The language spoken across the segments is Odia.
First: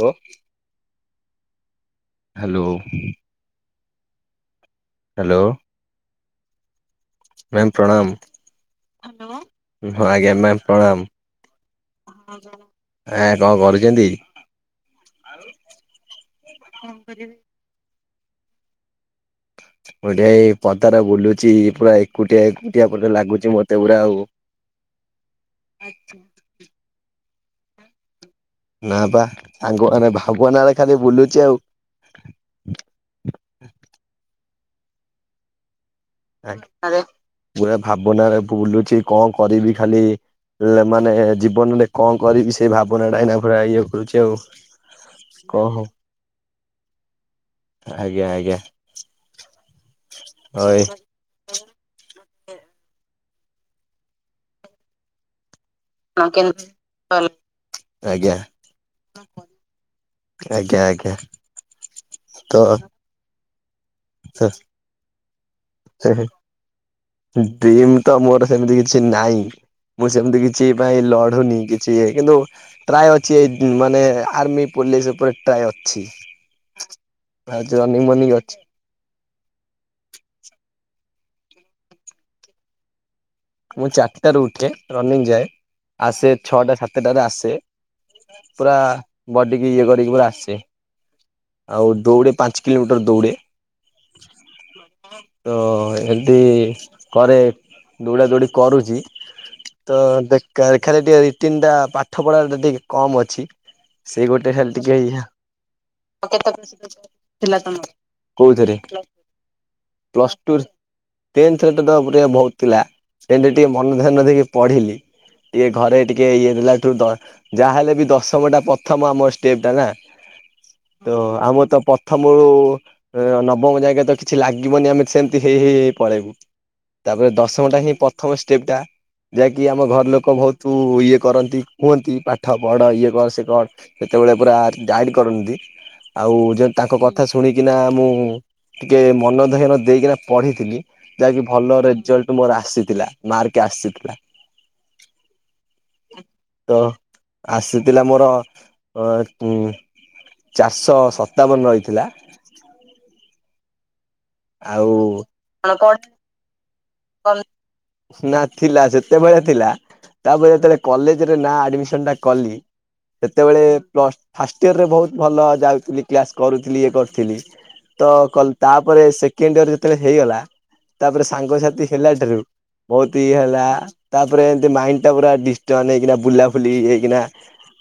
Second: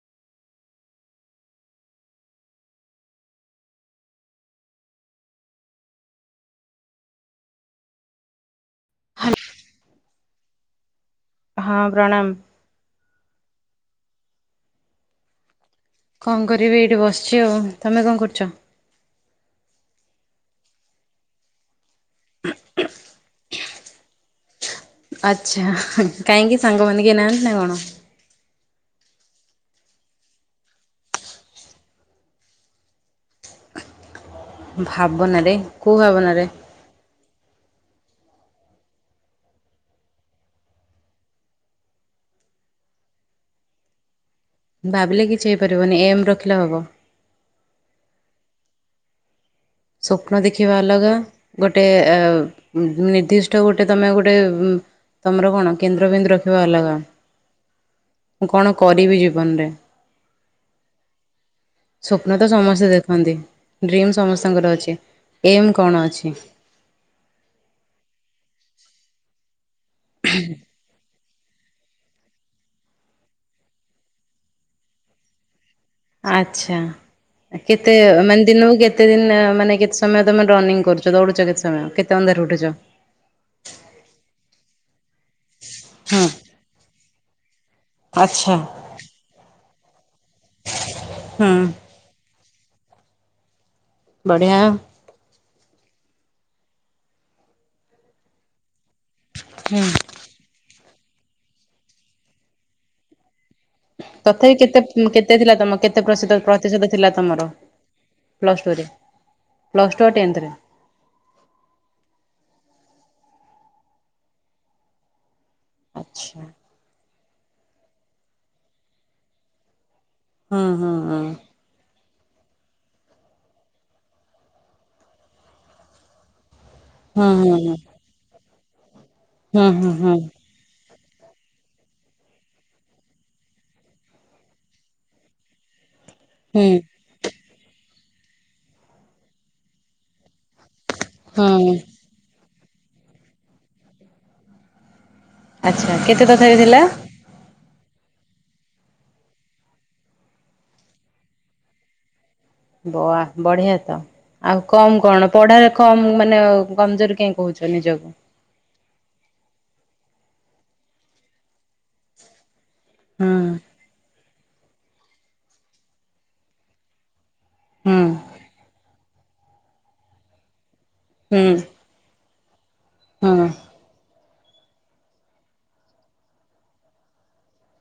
Hello hello. ହ୍ୟାଲୋ। ମ୍ୟାମ୍ ପ୍ରଣାମ। ହଁ ଆଜ୍ଞା ମ୍ୟାମ୍ ହଁ ପ୍ରଣାମ। ପ୍ରଣାମ। ଆଜ୍ଞା କଣ କରୁଛନ୍ତି? କଣ କରିବି ଏଇଠି ବସିଛି ଆଉ, ତମେ କଣ କରୁଛ? ମୁଁ ଏଇଠି ଏଇ ପଦାରେ ବୁଲୁଚି, ପୁରା ଏକୁଟିଆ ଏକୁଟିଆ ପୁରା ଲାଗୁଛି ମତେ ପୁରା ଆଉ। ଆଚ୍ଛା କାହିଁକି, ସାଙ୍ଗମାନେ କେହି ନାହାନ୍ତି ନା କଣ? ନା ବା ସାଙ୍ଗ ମାନେ, ଭାବନା ରେ ଖାଲି ବୁଲୁଛି ଆଉ। ଭାବନରେ, କୋଉ ଭାବନା? ଆରେ ପୁରା ଭାବନାରେ ବୁଲୁଛି, କଣ କରିବି ଖାଲି? ହେଲେ ମାନେ ଜୀବନରେ କଣ କରିବି ସେଇ ଭାବନା ଟା ଏନା ପୁରା ଇଏ କରୁଛି ଆଉ। ଭାବିଲେ କିଛି କଣ ହବ। ହେଇପାରିବନି, ଏମ୍ ରଖିଲେ ହବ। ଆଜ୍ଞା ଆଜ୍ଞା। ସ୍ୱପ୍ନ ଦେଖିବା ହଏ ଅଲଗା, ଗୋଟେ ନିର୍ଦ୍ଦିଷ୍ଟ ଗୋଟେ ତମେ ଗୋଟେ ତମର କଣ କେନ୍ଦ୍ରବିନ୍ଦୁ ରଖିବା ଅଲଗା। ଆଜ୍ଞା ମୁଁ କଣ କରିବି ଜୀବନରେ। ଆଜ୍ଞା ଆଜ୍ଞା। ସ୍ୱପ୍ନ ତ ସମସ୍ତେ ଦେଖନ୍ତି, ଡ୍ରିମ୍ ସମସ୍ତଙ୍କର ଅଛି, ଏମ୍ କଣ ଅଛି? ଡ୍ରିମ ତ ମୋର ସେମିତି କିଛି ନାହିଁ, ମୁଁ ସେମିତି କିଛି ପାଇଁ ଲଢୁନି, କିଛି ଏ କିନ୍ତୁ ଟ୍ରାୟ ଅଛି ଏଇ ମାନେ ଆର୍ମି ପୋଲିସ ଉପରେ ଟ୍ରାଏ ଅଛି। ଆଛା ଆ କେତେ ରନିଂ ମନିଂ ମାନେ ଅଛି ଦିନକୁ କେତେ କେତେ ଦିନ ମାନେ କେତେ ସମୟ ତମେ ରନିଂ କରୁଛ ଦୌଡୁଛ କେତେ ସମୟ, କେତେ ଅନ୍ଧାରୁ ଉଠୁଛ? ମୁଁ ଚାରିଟାରୁ ଉଠେ, ରନିଙ୍ଗ ଯାଏ, ହୁଁ। ଆସେ ଛଅଟା ସାତଟାରେ ଆସେ। ଆଚ୍ଛା ପୁରା ବଡିକି ଇଏ କରିକି ପୁରା ଆସେ। ହୁଁ। ଆଉ ଦୌଡ଼େ ପାଞ୍ଚ କିଲୋମିଟର ଦୌଡ଼େ। ବଢିଆ। ତ ଏମିତି କରେ ଦୌଡ଼ା ଦୌଡ଼ି କରୁଛି। ହୁଁ। ତ ଖାଲି ଟିକେ ରିଟିନ ଟା ପାଠ ପଢା ଟା ଟିକେ କମ ଅଛି। ସେ ତଥାପି ଗୋଟେ ଖାଲି କେତେ ଟିକେ ହେଇଆ। କେତେ ଥିଲା ତମେ କେତେ ପ୍ରତିଶତ ପ୍ରତିଶତ ଥିଲା ତମର ପ୍ଲସ୍ କୋଉଥିରେ, ଟୁରେ? ପ୍ଲସ୍ ଟୁ ଆଉ ପ୍ଲସ ଟେନ୍ଥରେ ଟୁ ରେ ଟେନ୍ଥରେ ତ ଟ ବହୁତ ଥିଲା, ଟେନ୍ଥ ରେ ଟିକେ ମନ ଧ୍ୟାନ ଦେଇକି ପଢ଼ିଲି। ଟିକେ ଘରେ ଟିକେ ଆଚ୍ଛା ଇଏ ଦେଲା ଠୁ, ଯାହାହେଲେ ବି ଦଶମ ଟା ପ୍ରଥମ ଆମ ଷ୍ଟେପ ଟା ନା। ହୁଁ ହୁଁ ତ ହୁଁ। ଆମ ତପ ପ୍ରଥମ ରୁ ନବମ ଜାଙ୍କେ ତ କିଛି ଲାଗିବନି ଆମେ ସେମିତି ହେଇ ହେଇ ହେଇ ପଳେଇବୁ। ତାପରେ ହୁଁ ହୁଁ ହୁଁ ଦଶମଟା ହିଁ ପ୍ରଥମ ଷ୍ଟେପ୍ ଟା, ଯାହାକି ହୁଁ ଆମ ହୁଁ ଘର ହୁଁ ଲୋକ ବହୁତ ତୁ ଇଏ କରନ୍ତି, କୁହନ୍ତି ପାଠ ପଢ଼ ଇଏ କର ସେ କର। ସେତେବେଳେ ପୁରା ଗାଇଡ କରନ୍ତି, ଆଉ ହୁଁ ଯଦି ତାଙ୍କ କଥା କଥା ଶୁଣିକିନା ମୁଁ ଟିକେ ମନ ଧ୍ୟାନ ଦେଇକିନା ପଢିଥିଲି। ଯାହାକି ହୁଁ। ଭଲ ରେଜଲ୍ଟ ମୋର ଆସିଥିଲା, ମାର୍କ ଆସିଥିଲା। ଆଚ୍ଛା କେତେ ତଥାପି ତ ଥିଲା? ଆସିଥିଲା ମୋର, ଅ ଚାରିଶହ ସତାବନ ରହିଥିଲା। ବ ବଢିଆ ତ, ଆଉ କମ କଣ ପଢାରେ କମ ମାନେ କମଜୋରି କାହିଁ କହୁଛ ନିଜକୁ? ନା। ଥିଲା ସେତେବେଳେ ଥିଲା ତାପରେ ଯେତେବେଳେ କଲେଜ ରେ ନା ଆଡମିସନ ଟା କଲି ହୁଁ ସେତେବେଳେ ପ୍ଲସ୍ ଫାଷ୍ଟ ଇୟର ରେ ବୋହୁତ ଭଲ ଯାଉଥିଲି କ୍ଲାସ କରୁଥିଲି ଇଏ କରୁଥିଲି ହୁଁ ତ କଲ ତାପରେ ସେକେଣ୍ଡ ଇୟର ଯେତେବେଳେ ହେଇଗଲା ତାପରେ ହୁଁ ସାଙ୍ଗସାଥି ଖିଲା ଠାରୁ ବୋହୁତ ଇଏ ହେଲା ତା ପରେ ଏମିତି ମାଇଣ୍ଡ ଟା ପୁରା ଡିଷ୍ଟର୍ବ ହେଇକିନା ବୁଲାଲି ହେଇକିନା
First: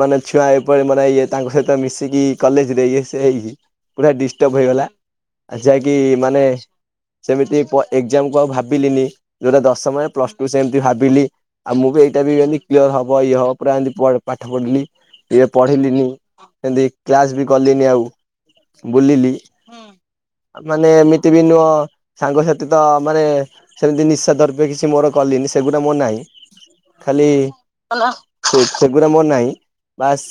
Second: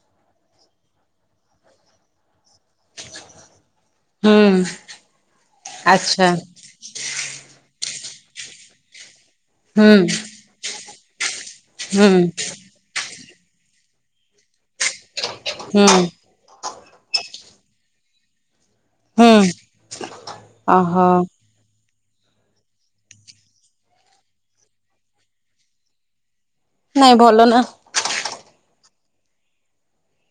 ମାନେ ଛୁଆ ଏପରି ମାନେ ଇଏ ତାଙ୍କ ସହିତ ମିଶିକି କଲେଜରେ ଇ ସେ ହେଇକି ପୁରା ଡିଷ୍ଟର୍ବ ହୁଁ ହେଇଗଲା ଆଉ ଯାହାକି ଆଚ୍ଛା ମାନେ ସେମିତି ପଏ ଏକ୍ଜାମ କୁ ଆଉ ଭାବିଲିନି ଯୋଉଟା ହୁଁ ଦଶମରେ ପ୍ଲସ ଟୁ ସେମିତି ଭାବିଲି ଆଉ ମୁଁ ବି ହୁଁ ଏଇଟା ବି ଏମତି କ୍ଲିୟର ହବ ଇଏ ହବ ପୁରା ଏମିତି ପାଠ ପଢିଲି। ଟିକେ ହୁଁ ପଢିଲିନି ସେମିତି କ୍ଲାସ ବି କଲିନି ଆଉ। ବୁଲିଲି ହୁଁ ମାନେ ଓହୋ ଏମିତି ବି ନୁହ ସାଙ୍ଗସଥି ତ ମାନେ ସେମିତି ନିଶା ଦର୍ବ କିଛି ମୋର କଲିନି ସେଗୁଡା ମୋର ନାହିଁ। ନାଇଁ ଖାଲି ଭଲ ନା ସେଗଡା ମୋର ନାହିଁ। ବାସ୍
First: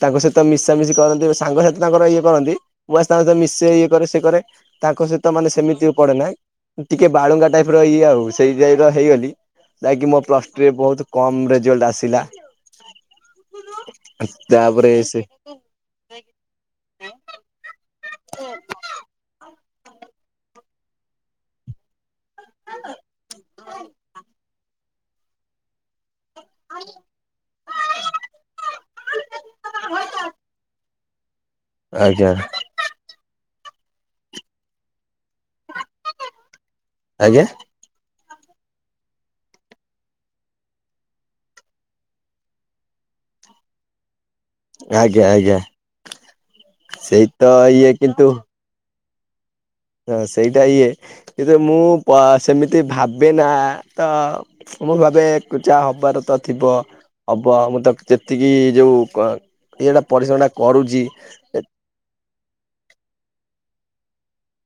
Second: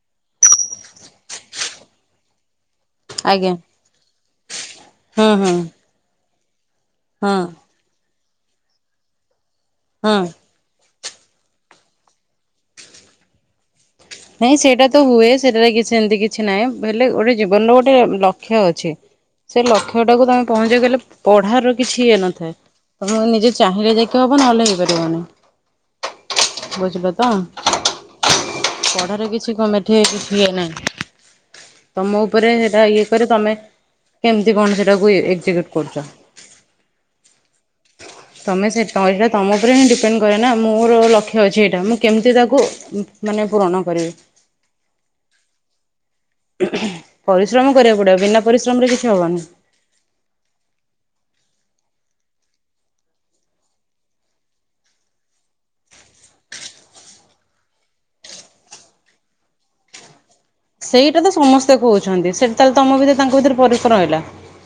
ତାଙ୍କ ସହିତ ମିଶାମିଶି କରନ୍ତି ସାଙ୍ଗ ସାଥି ତାଙ୍କର ଇଏ କରନ୍ତି। ମୁ ବାସ୍ ତାଙ୍କ ସହିତ ଆଜ୍ଞା ମିଶେ ଇଏ କରେ ସେ କରେ ତାଙ୍କ ହୁଁ ସହିତ ହୁଁ ମାନେ ସେମିତି ପଡେନା ଟିକେ ହୁଁ ବାଳୁଙ୍ଗା ଟାଇପ ପିର ଇଏ ଆଉ ସେଇ ଯ ହେଇଗଲି ଯାହାକି ହୁଁ ମୋ ପ୍ଲସ ଟୁରେ ବୋହୁତ କମ ରେଜଲ୍ଟ ଆସିଲା। ନାଇଁ ସେଇଟା ତାପରେ ତ ସେ ହୁଏ ସେଟ କିଛି ଏମିତି କିଛି ନାହିଁ ହେଲେ ଗୋଟେ ଜୀବନର ଗୋଟେ ଗୋଟେ ଲକ୍ଷ୍ୟ ଅଛି ସେ ଲକ୍ଷ୍ୟ ଟାକୁ ତମେ ପହଞ୍ଚି ଗଲେ ପଢାର କିଛି ଇଏ ନା ତ ନିଜେ ଚାହିଁଲେ ଯାଇକି ହବନହଲେ ହେଇପାରିବନି। ବୁଝିଲ ତ। ପଢାରେ କିଛି କମେଠି କିଛି ହୁଏ ନାହିଁ ତମ ଆଜ୍ଞା ଉପରେ ସେଇଟା ଇଏ କରେ ତମେ କେମିତି କଣ ସେଟାକୁ ଇ [unintelligible] କରୁଚ। ଆଜ୍ଞା। ତମେ ସେ ଏଇଟା ତମ ଉପରେ ହିଁ ଡିପେଣ୍ଡ କରେ ନା ମୋର ଲକ୍ଷ୍ୟ ଅଛି ଏଇଟା ମୁଁ କେମିତି ତାକୁ ମାନେ ପୂରଣ କରିବି। ଆଜ୍ଞା ଆଜ୍ଞା। ସେଇ ତ ପରିଶ୍ରମ ଇଏ କରିବାକୁ ପଡିବ କିନ୍ତୁ ବିନା ପରିଶ୍ରମରେ କିଛି ହବନି। ହଁ ସେଇଟା ଇଏ କିନ୍ତୁ ମୁଁ ସେମିତି ଭାବେ ନା ତ ମୁଁ ଭାବେ କଚା ହବାର ତ ଥିବ। ହବ ମୁଁ ତ ଯେତିକି ଯୋଉ ଏଇଟା ପରିଶ୍ରମଟା କରୁଛି ସେଇଟା ତ ଏ ସମସ୍ତେ କହୁଛନ୍ତି ସେଟି ତାହେଲେ ତମ ଭିତରେ ତାଙ୍କ ଭିତରେ ଫରକ ରହିଲା।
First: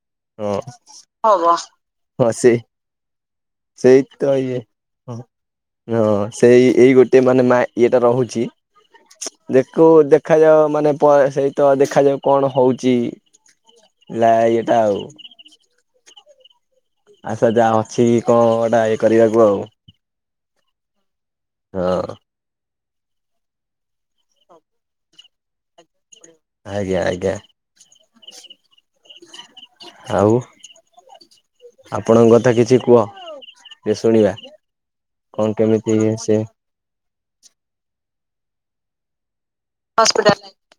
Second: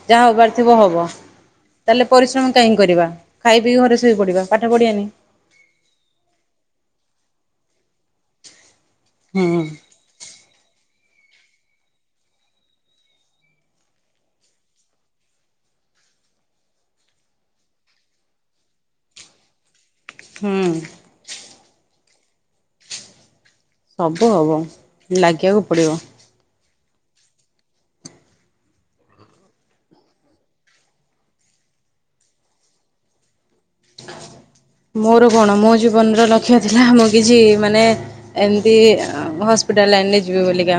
ଯାହା ହବାର ହଁ ଥିବ ହବ। ତାହେଲେ ହଁ ପରିଶ୍ରମ ସେଇ କାଇଁ କରିବା ଖାଇ ପିଇି ଘରେ ସେଇ ଶୋଇ ତ ପଡିବା ଇଏ ପାଠ ପଢିବାନି। ହଁ ହଁ ସେଇ ଏଇ ଗୋଟେ ମାନେ ମା ଇଏଟା ରହୁଚି। ହୁଁ ଦେଖୁ ଦେଖାଯାଉ ମାନେ ପ ସେହିତ ଦେଖାଯାଉ କଣ ହଉଚି ଲା ଇଏଟା ଆଉ। ଆଚ୍ଛା ଯାହା ଅଛି କଅ ଏଟା ଇଏ କରିବାକୁ ଆଉ। ହୁଁ। ତ। ସବୁ ହବ ଲାଗିବାକୁ ପଡ଼ିବ। ଆଜ୍ଞା ଆଜ୍ଞା ଆଉ। ଆପଣଙ୍କ କଥା କିଛି କୁହ ଶୁଣିବା କଣ କେମିତି ଇଏ ସିଏ ରା ମୁକିଛି ମାନେ ଏମତି ହସ୍ ଏପଟା ଲଇନ ଜିବେ ବୋଲିକା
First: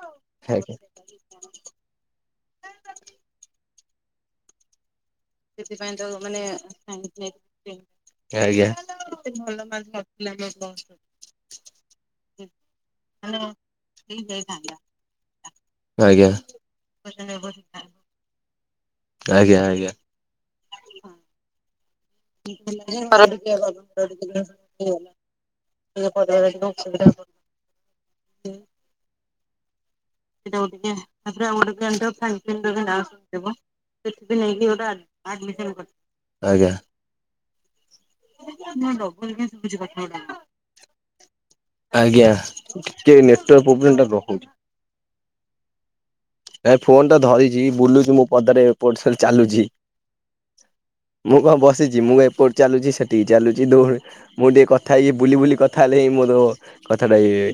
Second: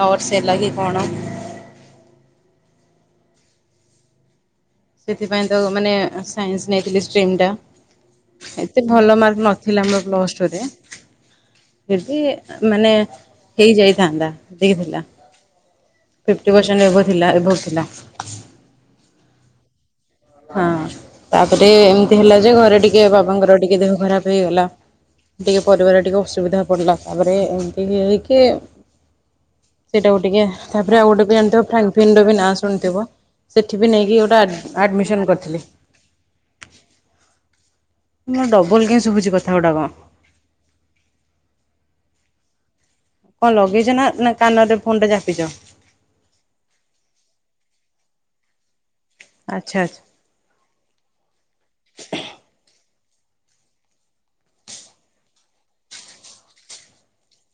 ନରସ୍ ଏଲାଗି ଆଜ୍ଞା। କଣ ସେଥିପାଇଁ ତକୁ ମାନେ ସାଇନ୍ସ ନେଇଥିଲି ଷ୍ଟିମ ଟା। ଆଜ୍ଞା ଆଜ୍ଞା ଏତେ ଭଲ ମାର୍କ ନଥିଲା ମୋର ପ୍ଲସ୍ ଟୁରେ। ଏଠି ମାନେ ହେଇ ଯାଇଥାନ୍ତା ଦେଇଥିଲା। ଫିପ୍ଟି ପର୍ସେଣ୍ଟ ଏଭବ୍ ଥିଲା ଏଭାବ୍ ଥିଲା। ଆଜ୍ଞା ଆଜ୍ଞା। ହଁ ତାପରେ ଏମିତି ହେଲା ଯେ ଘରେ ଟିକେ ବାବାଙ୍କର ଟିକେ ଦେହ ଖରାପ ହେଇଗଲା। ଟିକେ ପରିବାର ଟିକେ ଅସୁବିଧା ପଡିଲା ତାପରେ ଏମିତି ହେଇକି ସେଇଟାକୁ ଟିକେ ତାପରେ ଆଉ ଗୋଟେ ବି ଜାଣିଥିବ ଫ୍ରାନ୍ ଫିନ୍ ର ବି ନାଁ ଶୁଣିଥିବ। ସେ ବି ନେଇକି ଗୋଟା ଆଡମିସନ୍ ଆଜ୍ଞା [unintelligible] ମ ଡବଲ କେ ଶୁଭୁଛି କଥା ଗୁଡା କଣ? ଆଜ୍ଞା ଟିକେ ନେଟୱାର୍କ ପ୍ରୋବ୍ଲେମଟା ରହୁଛି। ଫୋନ୍ ତା ଚାପିଦିଅ। ଏ ଫୋନ ଟା ଧରିଛି ବୁଲୁଛି ମୋ ପଦାରେ ଚାଲୁଛି। ଆଚ୍ଛା ଆଚ୍ଛା ମୁଁ କଣ ବସିଛି ମୁଁ ଏପଟେ ଚାଲୁଛି ସେଠିକି ଚାଲୁଛି ଦୌଡୁ ମୁଁ ଟିକେ କଥା ଇଏ ବୁଲି ବୁଲି କଥା ହେଲେ ହି ମୋର କଥାଟା ଇଏ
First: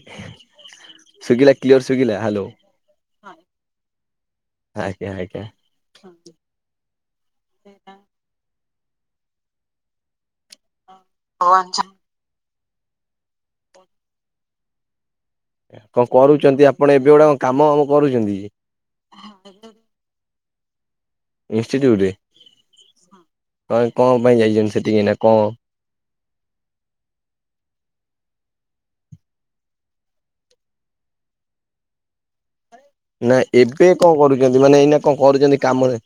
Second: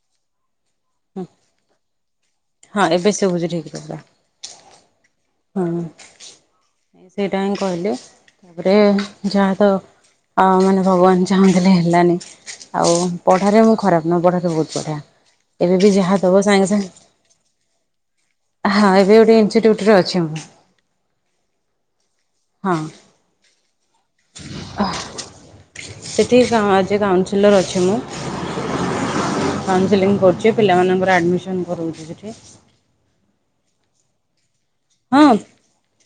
ଶଭିଲା କ୍ଲିୟର ଶୁଭିଲା ହାଲୋ। ହଁ ଏବେ ସବୁଛି ଠିକ କଥା। ଆଜ୍ଞା ଆଜ୍ଞା। ହଁ। [inaudible] ସେଇଟା ହିଁ କହିଲେ ତାପରେ ଯାହା ତ ମାନେ ଭଗବାନ ଚାହୁଁଥିଲେ ହେଲାନି ଆଉ ପଢ଼ାରେ ମୁଁ ଖରାପ ନୁହେଁ ପଢ଼ାରେ ବହୁତ ବଢ଼ିଆ। ଏବେ ବି କଣ ଯାହା ଦବ ସାଙ୍ଗେ କରୁଛନ୍ତି ସାଙ୍ଗେ ଆପଣ ଏବେ ଗୁଡା କଣ କାମ ଆମ କରୁଛନ୍ତି ଯେ ହଁ ଏବେ ଗୋଟେ ଇଞ୍ଚି ଡ୍ୟୁଟି ରେ ଅଛି ମୁଁ। ଇନଷ୍ଟିଚ୍ୟୁଟରେ ହଁ କଣ କଣ ପାଇଁ ଯାଇଛଛନ୍ତି ସେଠିକି ନା କଣ ସେଠି ଆଜି କାଉନସିଲର ଅଛି ମୁଁ। କାଉନସିଲିଙ୍ଗ କରୁଛି ପିଲାମାନଙ୍କର ଆଡମିସନ କରଉଛି ସେଠି। ନା ଏବେ କଣ କରୁଛନ୍ତି ମାନେ ଏଇନା କଣ ହଁ କରୁଛନ୍ତି କାମରେ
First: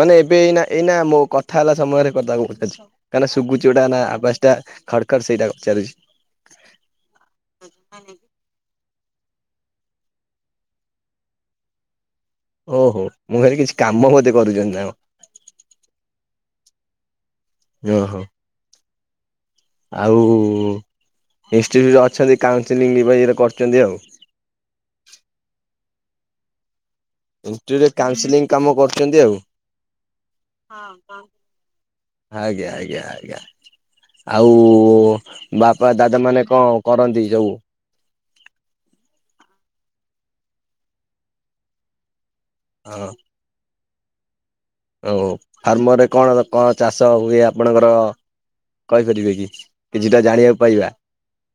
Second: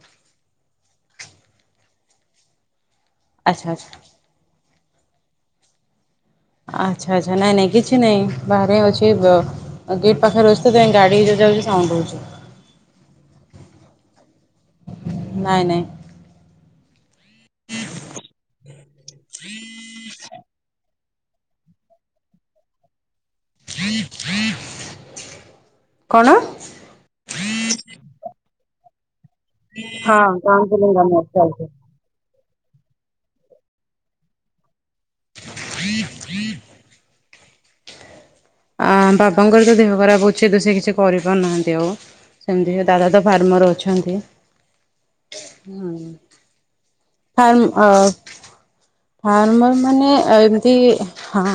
ମାନେ ଏବେ ଏଇନା ଏଇନା ମୋ କଥା ହେଲା ସମୟରେ ପଦାକୁପଳିଆସିଛି। କାହିଁନା ଶୁଭୁଛି ଆଚ୍ଛା ଗଟା ନା ଆବାସ ଟା ଖଡ ଖଡ ସେଇଟା ଚାଲୁଛି। ଆଚ୍ଛା ଆଚ୍ଛା ନାଇଁ ନାଇଁ କିଛି ନାଇଁ ବାହାରେ ଅଛି। ଆଉ ଗେଟ୍ ପାଖରେ ଅଛିତ ଗାଡି ଯାଉଛି ସାଉଣ୍ଡ ହଉଛି। ଓହୋ ମୁଁ କହିଲି କିଛି କାମ ବୋଧେ କରୁଛନ୍ତି ନା କଣ। ନାଇଁ ନାଇଁ। ଓ ହୋ। ଆଉ ଇନଷ୍ଟିଚ୍ୟୁଟ ଅଛନ୍ତି କାଉନସିଲି ଇଏରେ କରୁଛନ୍ତି ଆଉ। କଣ? ଏଣ୍ରେ କାଉନସେଲିଂ କାମ କରୁଛନ୍ତି ଆଉ। ହଁ କଙ୍ଗ ଚାଲଛି [unintelligible] ଆଜ୍ଞା ଆଜ୍ଞା ଆଜ୍ଞା ଆଉ ବାପା ଦାଦା ମାନେ କଣ କରନ୍ତି ଯୋଉ ଆ ବାବାଙ୍କର ତ ଦେହ ଖରାପ ଅଛି ତ ସେ କିଛି କରିପାରୁନାହାନ୍ତି ଆଉ ସେମିତି ହଁ ଦାଦ ତ ଧର୍ମର ଅଛନ୍ତି। ଆଉ ଫାର୍ମରେ କଣ କଣ ଚାଷ ହୁଏ ଫାର୍ମ ଅ ଆପଣଙ୍କର? କହିପାରିବେ କି? ଫାର୍ମର ମାନେ କିଛିଟା ଜାଣିବାକୁ ଏମିତି ପାଇବା। ହଁ।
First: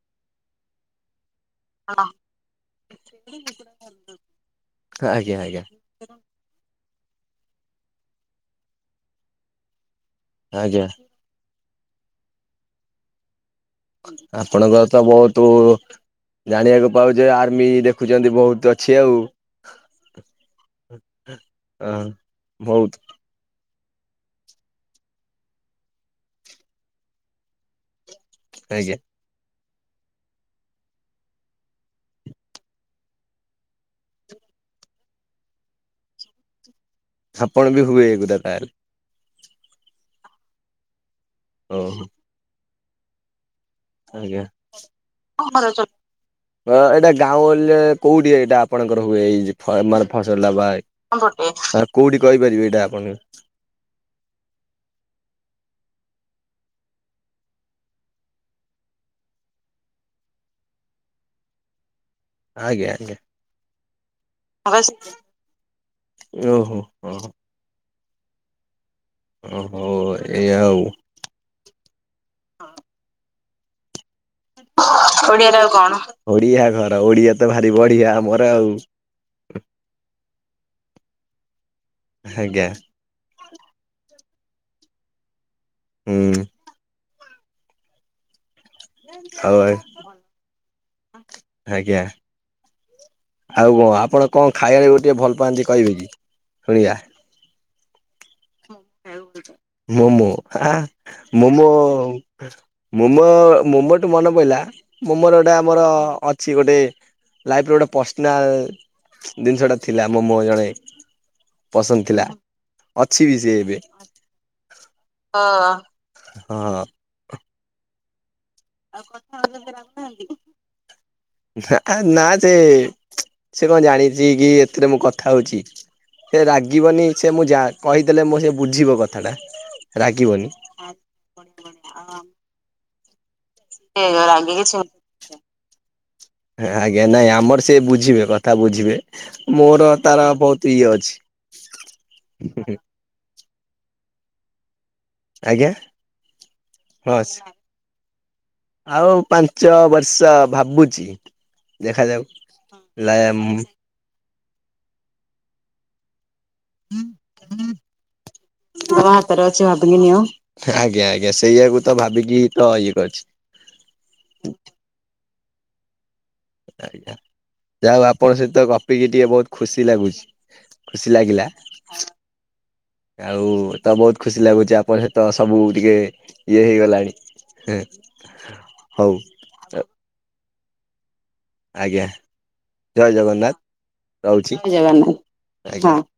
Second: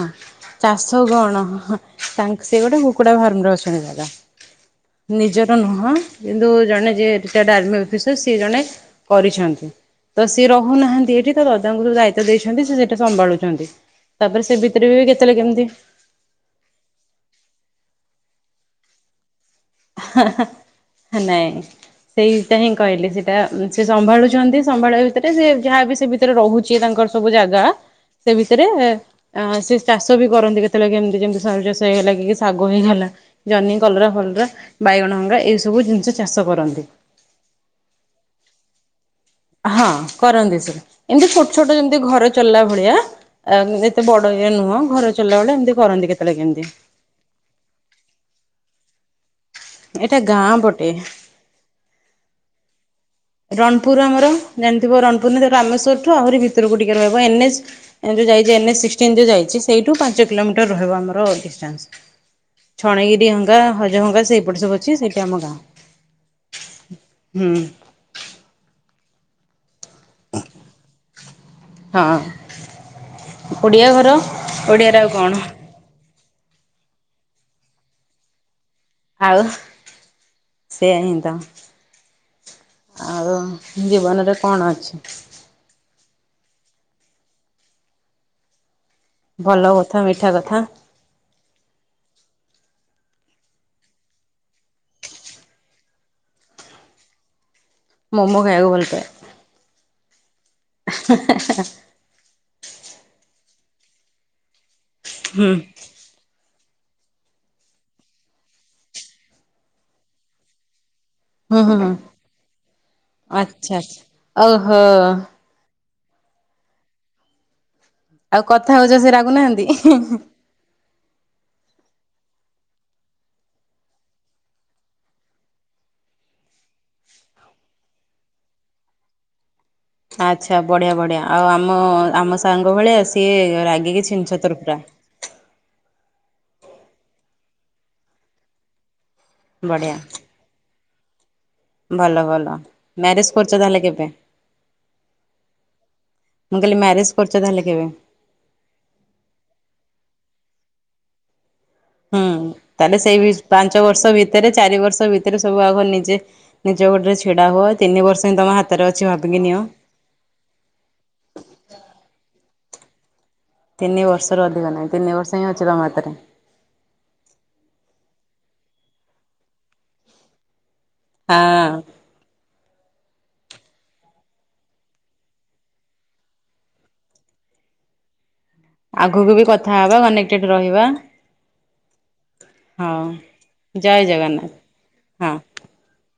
ଚାଷ କଣ ସେ ଗୋଟେ କୁକୁଡା ଫାର୍ମରେ ଅଛନ୍ତି ଦାଦା। ଆଜ୍ଞା ନିଜର ଆଜ୍ଞା ନୁହଁ। କିନ୍ତୁ ଜଣେ ଯିଏ ରିଟାୟାର୍ଡ଼ ଆର୍ମି ଅଫିସର ସିଏ ଜଣେ କରିଛନ୍ତି। ତ ସିଏ ଆଜ୍ଞା ରହୁନାହାନ୍ତି ଏଇଠି ତ ଦାଦାଙ୍କୁ ଯୋଉ ଦାୟିତ୍ୱ ଦେଇଛନ୍ତି ସେ ସେଇଟା ସମ୍ଭାଳୁଛନ୍ତି। ତାପରେ ସେ ଭିତରେ ଆପଣଙ୍କର ବି ତ କେତେବେଳେ ବହୁତ କେମିତି ଜାଣିବାକୁ ପାଉଛେ ଆର୍ମି ଦେଖୁଛନ୍ତି ବହୁତ ଅଛି ଆଉ। ନାଇଁ ହଁ। ସେଇଟା ହିଁ ବହୁତ କହିଲେ ସେ। ସେଟା ସେ ସମ୍ଭାଳୁଛନ୍ତି ସମ୍ଭାଳିବା ଭିତରେ ସେ ଯାହାବି ସେ ଭିତରେ ରହୁଛି ତାଙ୍କର ସବୁ ଜାଗା ସେ ବିଷୟରେ ଆଜ୍ଞା ଆ ସେ ଚାଷ ବି କରନ୍ତି କେତେବେଳେ କେମିତି ଯେମିତି ସରୁ ଚାଷ ହେଇଗଲା କି ଶାଗ ହେଇଗଲା। ଜହ୍ନି, କଲରା, ଫଲରା, ବାଇଗଣ ଅଙ୍ଗା ଏଇ ସବୁ ଜିନିଷ ଚାଷ କରନ୍ତି। ଆପଣ ବି ହୁଏ ଏଗୁରା ତାହେଲେ। ହଁ କରନ୍ତି ସବୁ, ଏମିତି ଛୋଟ ଛୋଟ ଯେମିତି ଓହୋ ଘର ଚଳିଲା ଭଳିଆ ଏତେ ବଡ ଆଜ୍ଞା। ଇଏ ନୁହଁ ଘର ଚଳିଲା ଭଳିଆ ଏମତି କରନ୍ତି ତେବେଳେ କେମିତି। ଗାଁଉଁଲି ରେ କଉଠି ଏଇଟା ଆପଣଙ୍କର ହୁଏ ଏଇ ଯେ ଆର ଏଇଟା ଫସଲ ଗାଁ ଲବା ପଟେ କୋଉଠି କହିପାରିବେ ଏଇଟା ଆପଣଙ୍କୁ? ରଣପୁର ଆମର ଜାଣିଥିବ ରଣପୁର ନା ରାମେସ୍ୱରଠୁ ଆହୁରି ଭିତରକୁ ଟିକେ ରହିବ ଏନଏଚ। ଯେଉଁ ଯାଇଛି ଏନ୍ଏସ୍ ସିକସଟିନ୍ ଯେଉଁ ଯାଇଛି ସେଇଠୁ ପାଞ୍ଚ କିଲୋମିଟର ରହିବ ଆମର ଡିଷ୍ଟାନ୍ସ। ଆଜ୍ଞା ଆଜ୍ଞା ଛଣଗିରି ହଙ୍ଗା, ହଜ ହଙ୍ଗା ସେଇ। [unintelligible] ଓହୋ ହ ହୋ। ହୁଁ। ଓହୋ ଏଇ ଆଉ। ହଁ ଓଡ଼ିଆ ଘର। ଓଡ଼ିଆରେ ଆଉ କଣ ଓଡ଼ିଆ ରେ ଆଉ କଣ? ଓଡିଆ ଘର ଓଡିଆ ତ ଭାରି ବଢିଆ ଆମର ଆଉ। ଆଉ ସେ ହିଁ ତ। ଆଜ୍ଞା। ଆଉ ଜୀବନରେ କଣ ଅଛି? ହୁଁ। ଆଉ ଭଲ କଥା, ମିଠା କଥା। ଆଜ୍ଞା। ଆଉ କଣ ଆପଣ କଣ ଖାଇବାବେକୁ ଟିକଏ ଭଲ ପାଆନ୍ତି କହିବେ କି ଶୁଣିବା? ମୋମୋ। ଖାଇବାକୁ ଭଲ ପାଏ। ମୋମୋ ଆ ଆଁ ମୋମୋ। ମୋମୋ ମୋମୋ ଟୁ ମନେ ପଡଲା ମୋମୋର ହୁଁ ଏଟା ଆମର ଅ କିଛି ଗୋଟେ ଲାଇଫ୍ର ଗୋଟେ ପର୍ସନାଲ ଜିନିଷଟା ଥିଲା ମୋ ମୋ ଜଣେ। ହୁଁ ହୁଁ ହୁଁ ପସନ୍ଦ ଥିଲା। ଅଛି ଆଚ୍ଛା ଆଛା ଓହୋ। ହଁ ହଁ। ଆଉ କଥା ହଉଛ ସେ ରାଗୁନାହାନ୍ତି? ହିଁ ହିଁ [inaudible] ନା ନା ସେ ସେ କଣ ଜାଣିଛି କି ଏଥିରେ ମୁଁ କଥା ହଉଛି? ସେ ରାଗିବନି ସେ ମୁଁ ଯା କହିଥିଲେ ମୋ ସେ ବୁଝିବ କଥାଟା। ରାଗିବନି ଆଚ୍ଛା ବଢ଼ିଆ ବଢ଼ିଆ ଆଉ ଆମ ଆମ ସାଙ୍ଗ ଭଳିଆ ସିଏ ରାଗିକି ସେଇ ଛିନଛତର ରାଗି ପୁରା। କିଛି ଆଜ୍ଞା ନାଇଁ ଆମର ସେ ବୁଝିବେ କଥା ବୁଝିବେ। ମୋର ବଢ଼ିଆ ତାର ବହୁତ ଇଏ ଅଛି। ଭଲ ଭଲ ମ୍ୟାରେଜ କରୁଛ ତାହେଲେ କେବେ? ଆଜ୍ଞା ମୁଁ କହିଲି ମ୍ୟାରେଜ ହଁ କରୁଚ ତାହେଲେ କେବେ? ଆଉ ପାଞ୍ଚ ବର୍ଷ ଭାବୁଛି। ଦେଖାଯାଉ ହୁଁ ତାହେଲେ ଲା ସେଇ ପାଞ୍ଚ ବର୍ଷ ଭିତରେ ଚାରି ବର୍ଷ ଭିତରେ ସବୁ ଆଗ ନିଜେ ନିଜ ଗୋଡ଼ରେ ଛିଡ଼ା ହୁଅ ତିନି ବର୍ଷ ହିଁ ତମ ହାତରେ ଅଛି ଭାବିକି ନିଅ। ଆଜ୍ଞା ଆଜ୍ଞା ସେଇୟାକୁ ତ ଭାବିକି ତ ଇଏ କରିଛି। ତିନି ବର୍ଷରୁ ଅଧିକ ନାହିଁ ତିନି ବର୍ଷ ହିଁ ଅଛି ତୁମ ହାତରେ। ଆଜ୍ଞା ଯାହା ହଉ ଆପଣଙ୍କ ସହିତ ଗପିକି ଟିକେ ବହୁତ ଖୁସି ଲାଗୁଛି। ଖୁସି ଲାଗିଲା। ହଁ ଆଉ ତ ବହୁତ ଖୁସି ଲାଗୁଛି ଆପଣ ସହିତ ସବୁ ଟିକେ ଇଏ ହେଇଗଲାଣି। ହେଁ। ଆଗକୁ ବି କଥା ହବା କନେକ୍ଟେଡ ରହିବା। ଆଜ୍ଞା ହଁ ଜୟ ଜୟ ଜଗନ୍ନାଥ ଜଗନ୍ନାଥ ରହୁଛି, ଜୟ ଜଗନ୍ନାଥ, ହଁ। ଆଜ୍ଞା, ହଁ।